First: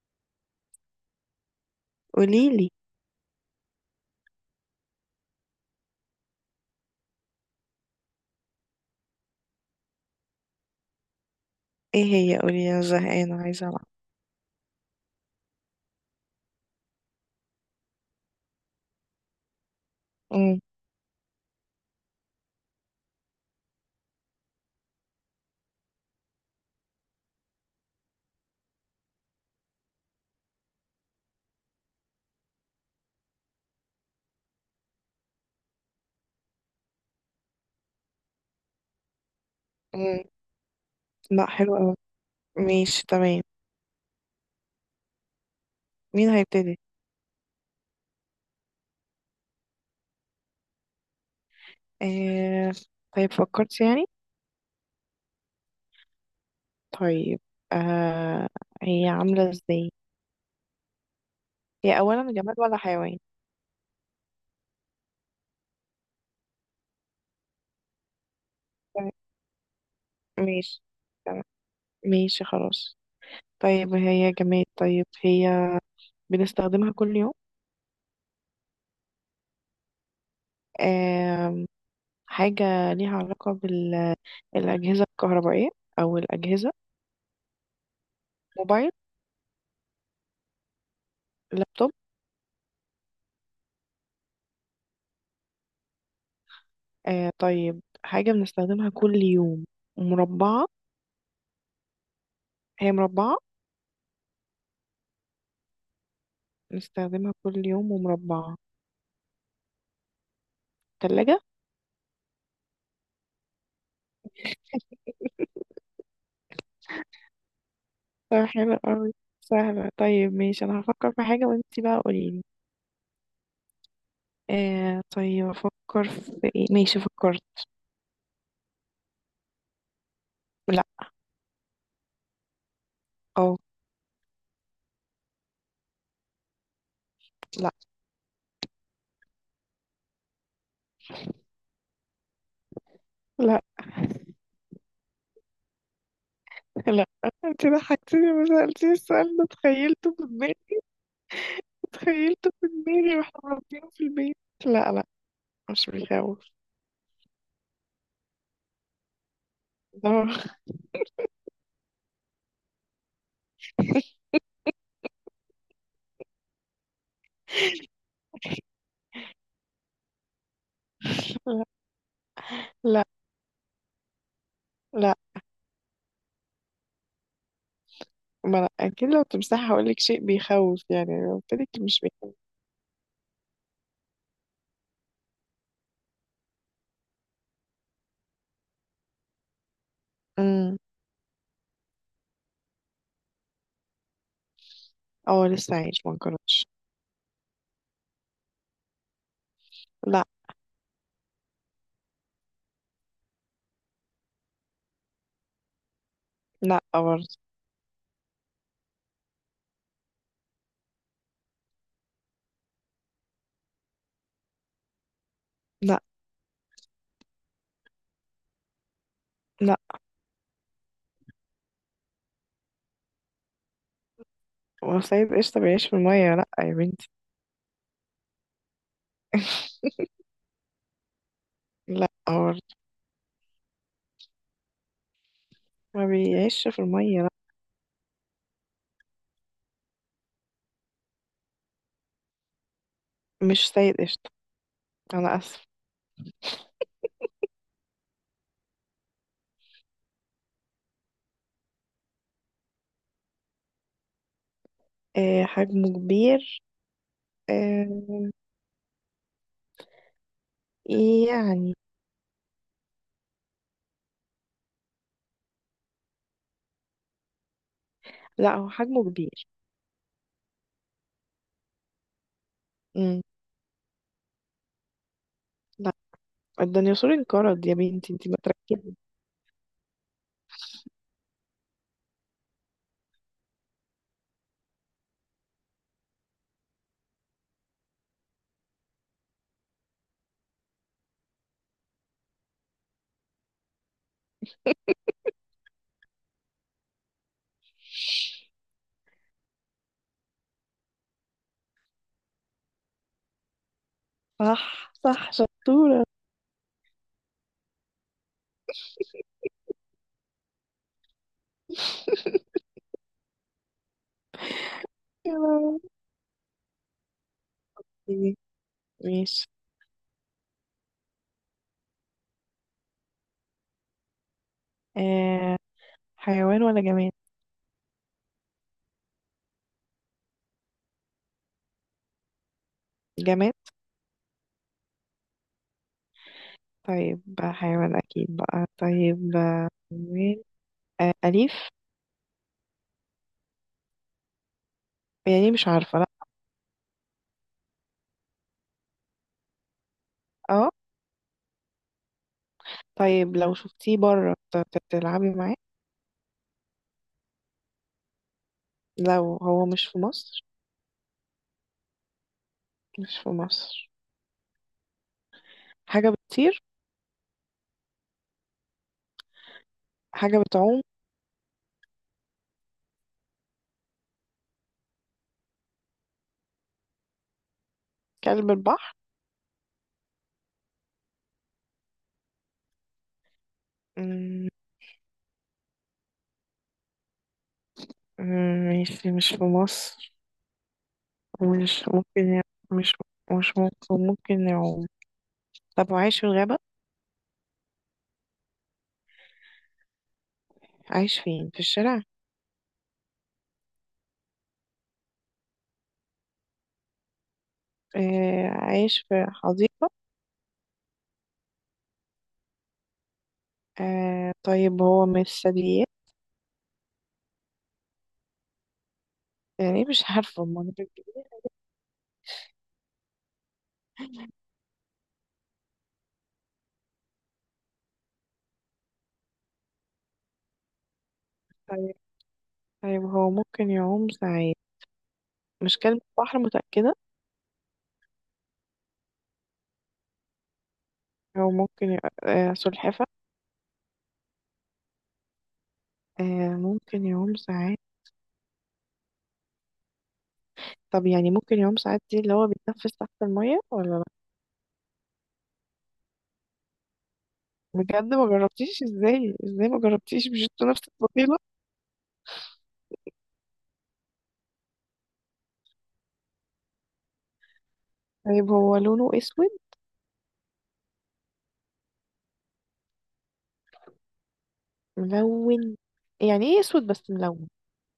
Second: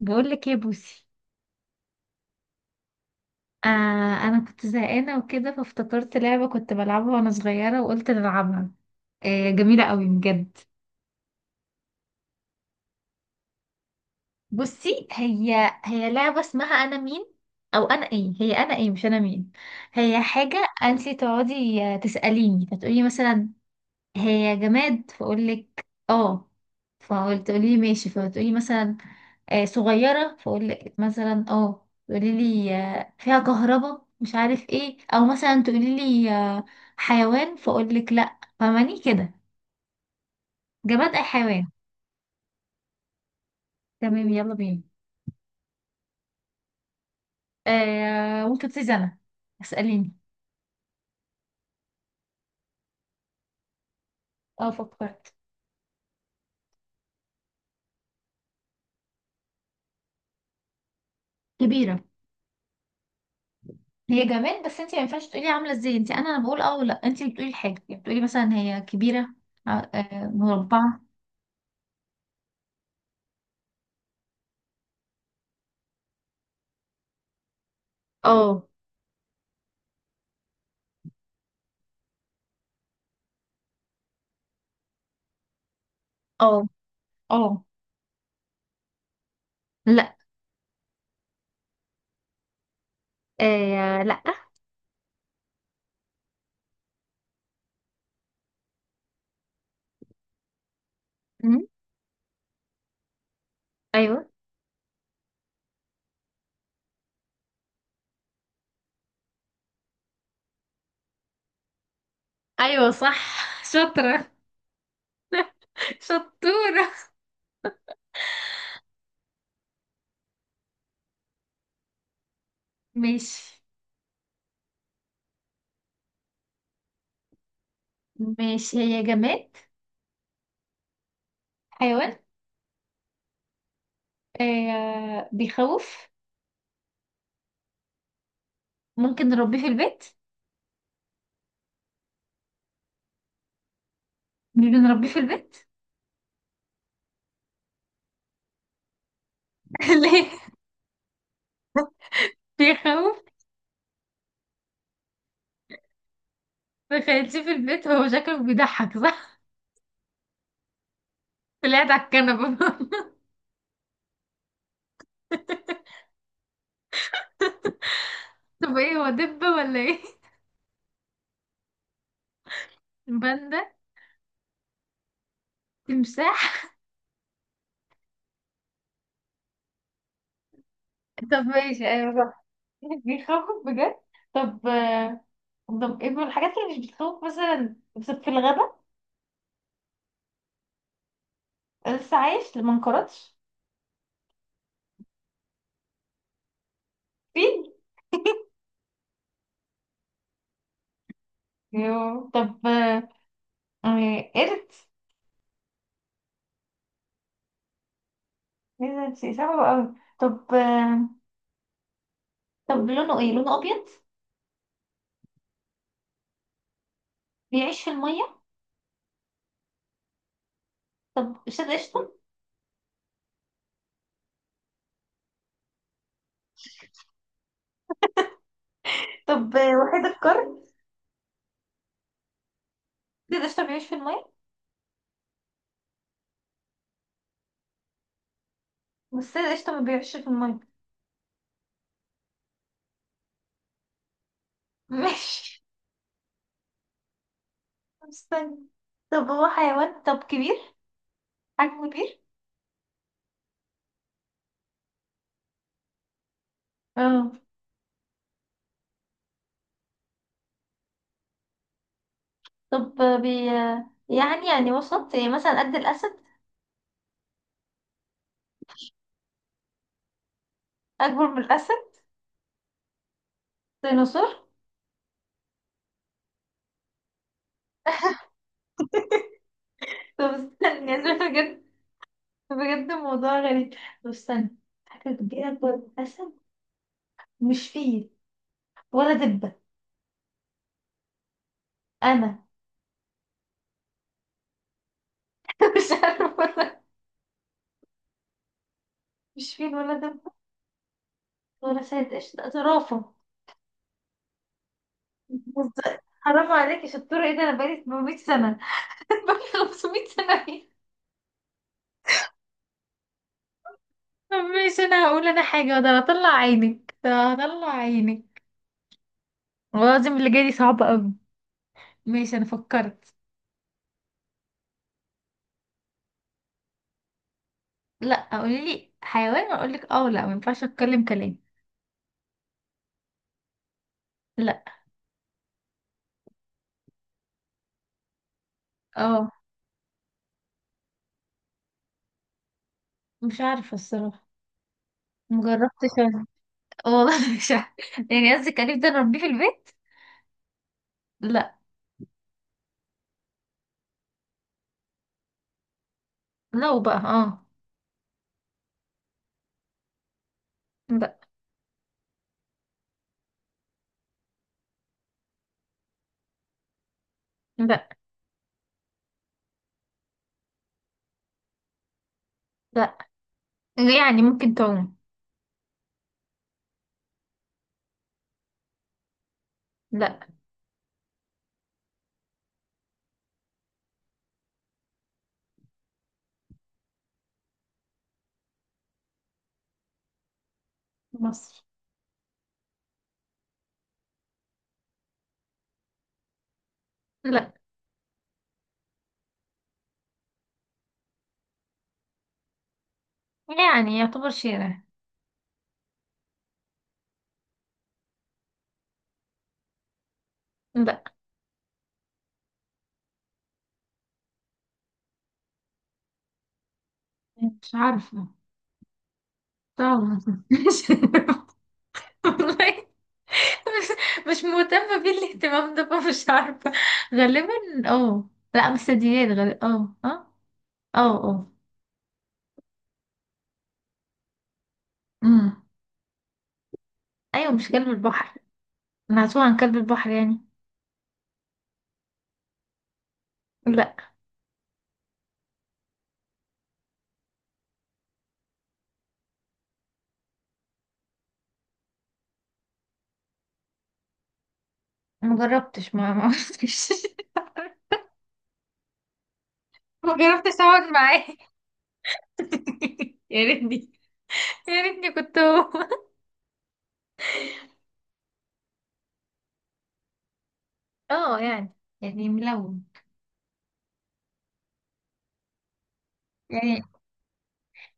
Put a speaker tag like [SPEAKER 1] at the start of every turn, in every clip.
[SPEAKER 1] بقول لك ايه يا بوسي؟
[SPEAKER 2] قوليلي.
[SPEAKER 1] آه، انا كنت زهقانه وكده، فافتكرت لعبه كنت بلعبها وانا صغيره وقلت نلعبها. آه جميله قوي بجد.
[SPEAKER 2] ايه هي؟ قولي، انا زهقانة عايزة العب.
[SPEAKER 1] بصي، هي لعبه اسمها انا مين، او انا ايه. هي انا ايه مش انا مين. هي
[SPEAKER 2] امم.
[SPEAKER 1] حاجه انت تقعدي تساليني، فتقولي مثلا هي جماد، فاقول لك اه. فقلت تقولي لي ماشي، فتقولي مثلا صغيرة، فأقول لك مثلا اه. تقولي لي فيها كهرباء مش عارف ايه، او مثلا تقولي لي حيوان، فأقول لك لا. فاهماني كده؟
[SPEAKER 2] امم.
[SPEAKER 1] جماد اي
[SPEAKER 2] لا،
[SPEAKER 1] حيوان.
[SPEAKER 2] حلو اوي. ماشي، تمام.
[SPEAKER 1] تمام، يلا بينا.
[SPEAKER 2] مين هيبتدي؟
[SPEAKER 1] آه، ممكن تبتدي انا. اسأليني.
[SPEAKER 2] آه... طيب فكرت يعني.
[SPEAKER 1] اه، فكرت.
[SPEAKER 2] طيب. آه... هي عاملة ازاي؟ هي
[SPEAKER 1] كبيرة.
[SPEAKER 2] اولا جماد ولا حيوان؟
[SPEAKER 1] هي جماد، بس انت ما ينفعش تقولي عاملة ازاي. انت انا بقول اه ولا انت اللي بتقولي الحاجة. يعني بتقولي مثلا هي
[SPEAKER 2] طيب،
[SPEAKER 1] كبيرة.
[SPEAKER 2] ماشي،
[SPEAKER 1] مربعة.
[SPEAKER 2] تمام. ماشي خلاص. طيب هي جماد. طيب هي بنستخدمها كل يوم.
[SPEAKER 1] اه.
[SPEAKER 2] آه... حاجة ليها علاقة بالأجهزة الكهربائية، أو
[SPEAKER 1] اه.
[SPEAKER 2] الأجهزة.
[SPEAKER 1] اه.
[SPEAKER 2] موبايل؟
[SPEAKER 1] لا.
[SPEAKER 2] لابتوب؟
[SPEAKER 1] آه لا.
[SPEAKER 2] طيب، حاجة بنستخدمها كل يوم ومربعة.
[SPEAKER 1] مم،
[SPEAKER 2] هي مربعة.
[SPEAKER 1] ايوه.
[SPEAKER 2] بنستخدمها كل يوم ومربعة. تلاجة.
[SPEAKER 1] ايوه صح. شاطرة. شطورة.
[SPEAKER 2] طيب، حلو قوي. سهلة. طيب ماشي، أنا هفكر في حاجة وانتي بقى قوليلي.
[SPEAKER 1] ماشي.
[SPEAKER 2] طيب، أفكر في ايه. ماشي، فكرت.
[SPEAKER 1] ماشي، هي جماد.
[SPEAKER 2] لا.
[SPEAKER 1] حيوان.
[SPEAKER 2] أو.
[SPEAKER 1] آه بيخوف؟
[SPEAKER 2] لا.
[SPEAKER 1] ممكن نربيه في البيت؟
[SPEAKER 2] لا.
[SPEAKER 1] مش بنربيه في البيت؟
[SPEAKER 2] لا، انتي ضحكتيني، ما سألتيش السؤال ده، تخيلته في
[SPEAKER 1] ليه؟
[SPEAKER 2] دماغي. تخيلته في دماغي
[SPEAKER 1] بيخوف.
[SPEAKER 2] واحنا مربينه في البيت. لا، لا، مش بيخوف.
[SPEAKER 1] بخليه في البيت، هو شكله بيضحك صح؟
[SPEAKER 2] ده.
[SPEAKER 1] طلع على الكنبة. طب ايه هو، دبة ولا ايه؟
[SPEAKER 2] لا، لا،
[SPEAKER 1] باندا؟
[SPEAKER 2] لا.
[SPEAKER 1] تمساح؟
[SPEAKER 2] ما أنا أكيد لو تمساح هقولك شيء بيخوف، يعني
[SPEAKER 1] طب
[SPEAKER 2] لو قلتلك
[SPEAKER 1] ماشي،
[SPEAKER 2] مش
[SPEAKER 1] ايوه
[SPEAKER 2] بيخوف.
[SPEAKER 1] صح. بيخوف بجد. طب طب ايه من الحاجات اللي مش بتخوف، مثلا بس في الغابة؟
[SPEAKER 2] امم.
[SPEAKER 1] لسه عايش ما انقرضش؟
[SPEAKER 2] اه، لسه عايش ما انقرضش.
[SPEAKER 1] فين؟
[SPEAKER 2] لا.
[SPEAKER 1] يو. طب قرد؟
[SPEAKER 2] لا برضه.
[SPEAKER 1] ايه ده، انتي صعبة قوي. طب طب لونه ايه، لونه ابيض؟
[SPEAKER 2] لا.
[SPEAKER 1] بيعيش في المية؟
[SPEAKER 2] لا،
[SPEAKER 1] طب استاذ قشطة.
[SPEAKER 2] هو الصيد قشطة بيعيش في المية؟ لا يا بنتي.
[SPEAKER 1] طب وحيد القرن؟
[SPEAKER 2] لا برضه.
[SPEAKER 1] استاذ قشطة بيعيش في المية.
[SPEAKER 2] ما بيعيش في المية، لا.
[SPEAKER 1] بس استاذ قشطة ما بيعيش في المية.
[SPEAKER 2] مش سيد قشطة، أنا
[SPEAKER 1] ماشي.
[SPEAKER 2] آسف.
[SPEAKER 1] استنى. طب هو حيوان، طب كبير، حجمه كبير.
[SPEAKER 2] حجمه كبير.
[SPEAKER 1] اه.
[SPEAKER 2] آه، يعني.
[SPEAKER 1] طب آه، بي آه، يعني وسط يعني، مثلا قد الاسد؟
[SPEAKER 2] لا، هو حجمه كبير.
[SPEAKER 1] اكبر من الاسد؟
[SPEAKER 2] مم.
[SPEAKER 1] ديناصور؟
[SPEAKER 2] لا، الديناصور انقرض يا بنتي، انتي ما تركزي.
[SPEAKER 1] طب استنى، يعني بجد، بجد الموضوع غريب. طب استنى، حاجة كبيرة أكبر من الأسد، مش فيل ولا دبة. أنا مش عارفة ولا. مش فيل ولا دبة ولا شاهد قشطة. زرافة؟
[SPEAKER 2] صح، صح،
[SPEAKER 1] بص-
[SPEAKER 2] شطورة.
[SPEAKER 1] حرام عليكي، شطورة ايه ده، أنا بقالي 800 سنة. بقالي 500 سنة. ايه، مش أنا هقول
[SPEAKER 2] يا
[SPEAKER 1] أنا حاجة، ده
[SPEAKER 2] لهوي.
[SPEAKER 1] أنا هطلع عينك، ده هطلع عينك.
[SPEAKER 2] ماشي.
[SPEAKER 1] والله العظيم اللي جاي دي صعبة أوي. ماشي، أنا فكرت.
[SPEAKER 2] آه حيوان ولا جماد؟
[SPEAKER 1] لأ، قولي لي حيوان وأقول لك اه، لأ مينفعش أتكلم كلام.
[SPEAKER 2] جماد.
[SPEAKER 1] لأ.
[SPEAKER 2] طيب بقى حيوان اكيد، بقى
[SPEAKER 1] اه.
[SPEAKER 2] طيب. حيوان. اليف؟
[SPEAKER 1] مش عارفة الصراحة.
[SPEAKER 2] يعني مش
[SPEAKER 1] مجربتش
[SPEAKER 2] عارفة، لا.
[SPEAKER 1] أنا. والله مش عارفة. يعني قصدك أليف، ده أنا أربيه في البيت؟
[SPEAKER 2] اه.
[SPEAKER 1] لأ.
[SPEAKER 2] طيب لو شفتيه بره تلعبي معاه.
[SPEAKER 1] لو بقى اه.
[SPEAKER 2] لو هو مش في مصر.
[SPEAKER 1] لا.
[SPEAKER 2] مش في مصر. حاجة بتطير؟
[SPEAKER 1] لا.
[SPEAKER 2] حاجة بتعوم؟
[SPEAKER 1] لا. يعني ممكن تعوم.
[SPEAKER 2] كلب البحر؟
[SPEAKER 1] لا.
[SPEAKER 2] مم. مم. ماشي، مش في مصر.
[SPEAKER 1] مصر.
[SPEAKER 2] مش ممكن يع- مش مش، ممكن يعوم. طب وعايش في الغابة؟
[SPEAKER 1] لا.
[SPEAKER 2] عايش فين، في الشارع؟
[SPEAKER 1] يعني يعتبر شارع.
[SPEAKER 2] عايش في حديقة؟
[SPEAKER 1] لا.
[SPEAKER 2] طيب هو مش ثدييات؟
[SPEAKER 1] مش عارفة.
[SPEAKER 2] يعني مش
[SPEAKER 1] طبعا
[SPEAKER 2] عارفة ما أنا
[SPEAKER 1] مش.
[SPEAKER 2] بالكبير.
[SPEAKER 1] والله. مش. مش مهتمة بيه الاهتمام ده، فمش عارفة. غالبا. اه. لا مستديات غالبا، اه اه. اه اه.
[SPEAKER 2] طيب. طيب هو ممكن يعوم ساعات.
[SPEAKER 1] امم.
[SPEAKER 2] مش كلب بحر، متأكدة.
[SPEAKER 1] ايوه مش كلب البحر. انا هتوه عن كلب البحر يعني.
[SPEAKER 2] هو ممكن ي... آه سلحفة؟
[SPEAKER 1] لا.
[SPEAKER 2] آه. ممكن يعوم ساعات. طب يعني ممكن يعوم ساعات دي اللي هو بيتنفس تحت المية ولا لا؟
[SPEAKER 1] مجربتش ما ما
[SPEAKER 2] بجد ما جربتيش؟ ازاي ازاي ما
[SPEAKER 1] ما
[SPEAKER 2] جربتيش؟ مش
[SPEAKER 1] جربتش
[SPEAKER 2] انتوا نفس
[SPEAKER 1] اقعد معاه.
[SPEAKER 2] الطفيلة؟
[SPEAKER 1] يا ريتني، يا ريتني كنت هو.
[SPEAKER 2] طيب هو لونه اسود؟
[SPEAKER 1] اه يعني، يعني ملون.
[SPEAKER 2] ملون. يعني ايه
[SPEAKER 1] يعني
[SPEAKER 2] اسود بس ملون؟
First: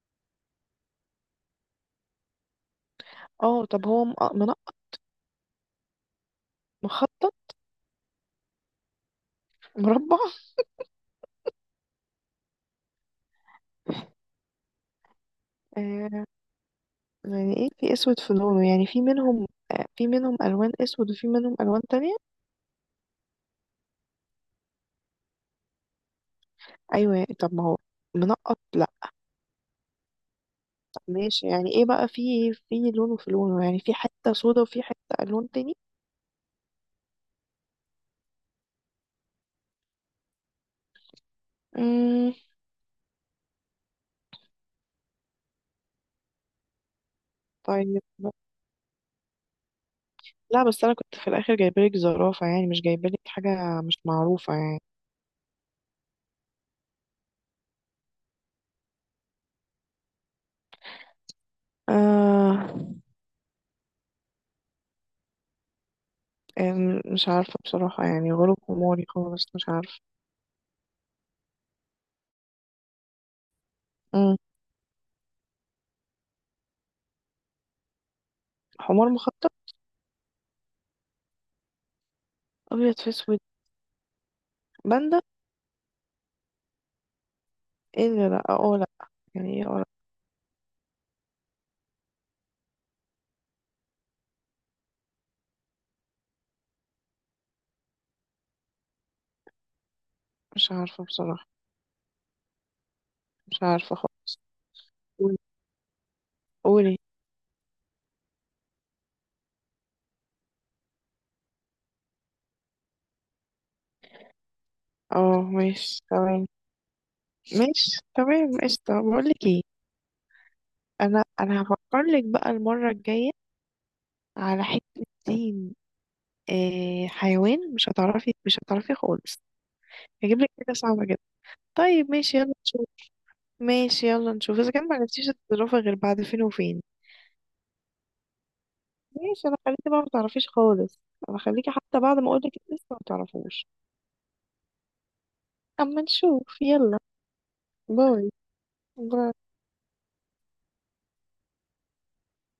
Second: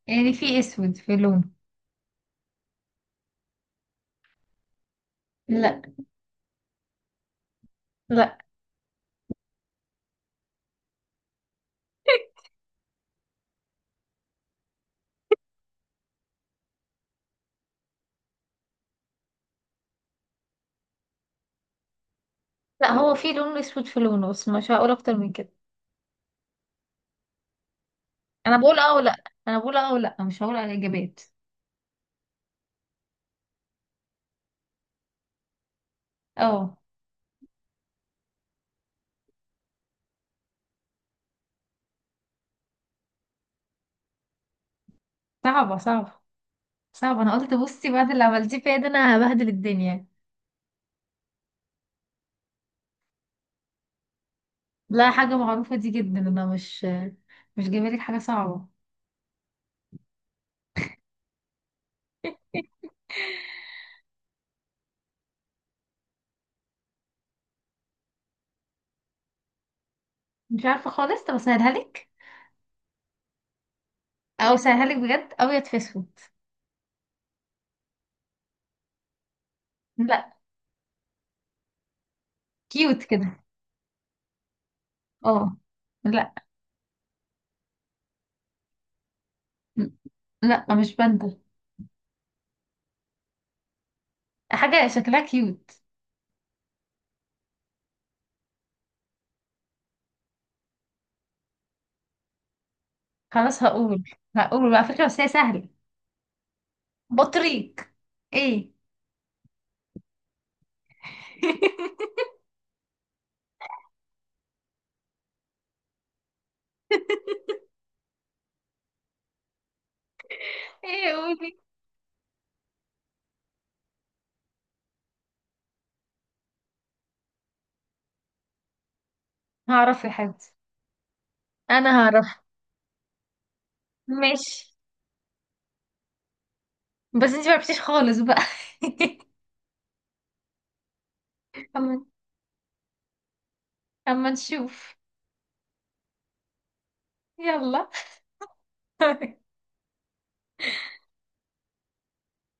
[SPEAKER 1] في اسود في لونه.
[SPEAKER 2] اه. طب هو
[SPEAKER 1] لا.
[SPEAKER 2] مخطط؟
[SPEAKER 1] لا.
[SPEAKER 2] مربع؟ آه. يعني ايه في اسود في لونه؟ يعني في منهم، في منهم الوان اسود وفي منهم الوان تانية؟
[SPEAKER 1] لا هو في لون اسود في لونه، بس مش هقول اكتر من كده.
[SPEAKER 2] ايوه يعني. طب ما هو
[SPEAKER 1] انا
[SPEAKER 2] منقط،
[SPEAKER 1] بقول
[SPEAKER 2] لا.
[SPEAKER 1] اه ولا انا بقول اه، ولا مش هقول على الاجابات.
[SPEAKER 2] ماشي، يعني ايه بقى في لونه، يعني في حته سودا وفي حته الوان تاني.
[SPEAKER 1] اه.
[SPEAKER 2] امم.
[SPEAKER 1] صعبه صعبه. انا قلت بصي،
[SPEAKER 2] طيب.
[SPEAKER 1] بعد اللي عملتيه فيا ده انا هبهدل الدنيا.
[SPEAKER 2] لا، بس انا كنت في الاخر جايبالك زرافه، يعني مش جايبالك حاجه مش معروفه يعني.
[SPEAKER 1] لا حاجه معروفه دي جدا، انا مش، مش جايبه لك حاجه صعبه.
[SPEAKER 2] آه. مش عارفه بصراحه، يعني غروب حماري خالص، مش عارفه.
[SPEAKER 1] مش عارفه خالص. طب اسهلها لك،
[SPEAKER 2] مم.
[SPEAKER 1] او اسهلها لك بجد: ابيض في اسود.
[SPEAKER 2] حمار مخطط.
[SPEAKER 1] لا.
[SPEAKER 2] ابيض
[SPEAKER 1] كيوت
[SPEAKER 2] في اسود.
[SPEAKER 1] كده.
[SPEAKER 2] باندا؟
[SPEAKER 1] اه. لا.
[SPEAKER 2] ايه ده، لا، اه، لا. يعني ايه، اه، لا.
[SPEAKER 1] لا مش باندا. حاجة شكلها كيوت.
[SPEAKER 2] مش عارفه بصراحه. مش
[SPEAKER 1] خلاص
[SPEAKER 2] عارفة
[SPEAKER 1] هقول.
[SPEAKER 2] خالص.
[SPEAKER 1] هقول بقى فكرة بس هي
[SPEAKER 2] قولي.
[SPEAKER 1] سهلة.
[SPEAKER 2] قولي.
[SPEAKER 1] بطريق. ايه.
[SPEAKER 2] اه، ماشي، تمام. ماشي، تمام، قشطة. بقولك ايه،
[SPEAKER 1] ايه
[SPEAKER 2] انا
[SPEAKER 1] قولي.
[SPEAKER 2] انا هفكرلك بقى المرة الجاية على حتة دين. حيوان، مش هتعرفي، مش هتعرفي خالص.
[SPEAKER 1] هعرف يا
[SPEAKER 2] هجيب لك
[SPEAKER 1] حبيبتي.
[SPEAKER 2] حاجة صعبة جدا.
[SPEAKER 1] انا
[SPEAKER 2] طيب ماشي،
[SPEAKER 1] هعرف.
[SPEAKER 2] يلا نشوف. ماشي يلا نشوف اذا
[SPEAKER 1] ماشي،
[SPEAKER 2] كان ما عرفتيش تتصرفي غير بعد فين وفين.
[SPEAKER 1] بس انتي معرفتيش خالص بقى.
[SPEAKER 2] ماشي، انا خليكي بقى ما تعرفيش خالص. انا خليكي حتى
[SPEAKER 1] اما،
[SPEAKER 2] بعد ما اقولك لسه ما تعرفوش.
[SPEAKER 1] اما نشوف.
[SPEAKER 2] اما نشوف. يلا.
[SPEAKER 1] يلا.
[SPEAKER 2] باي. باي.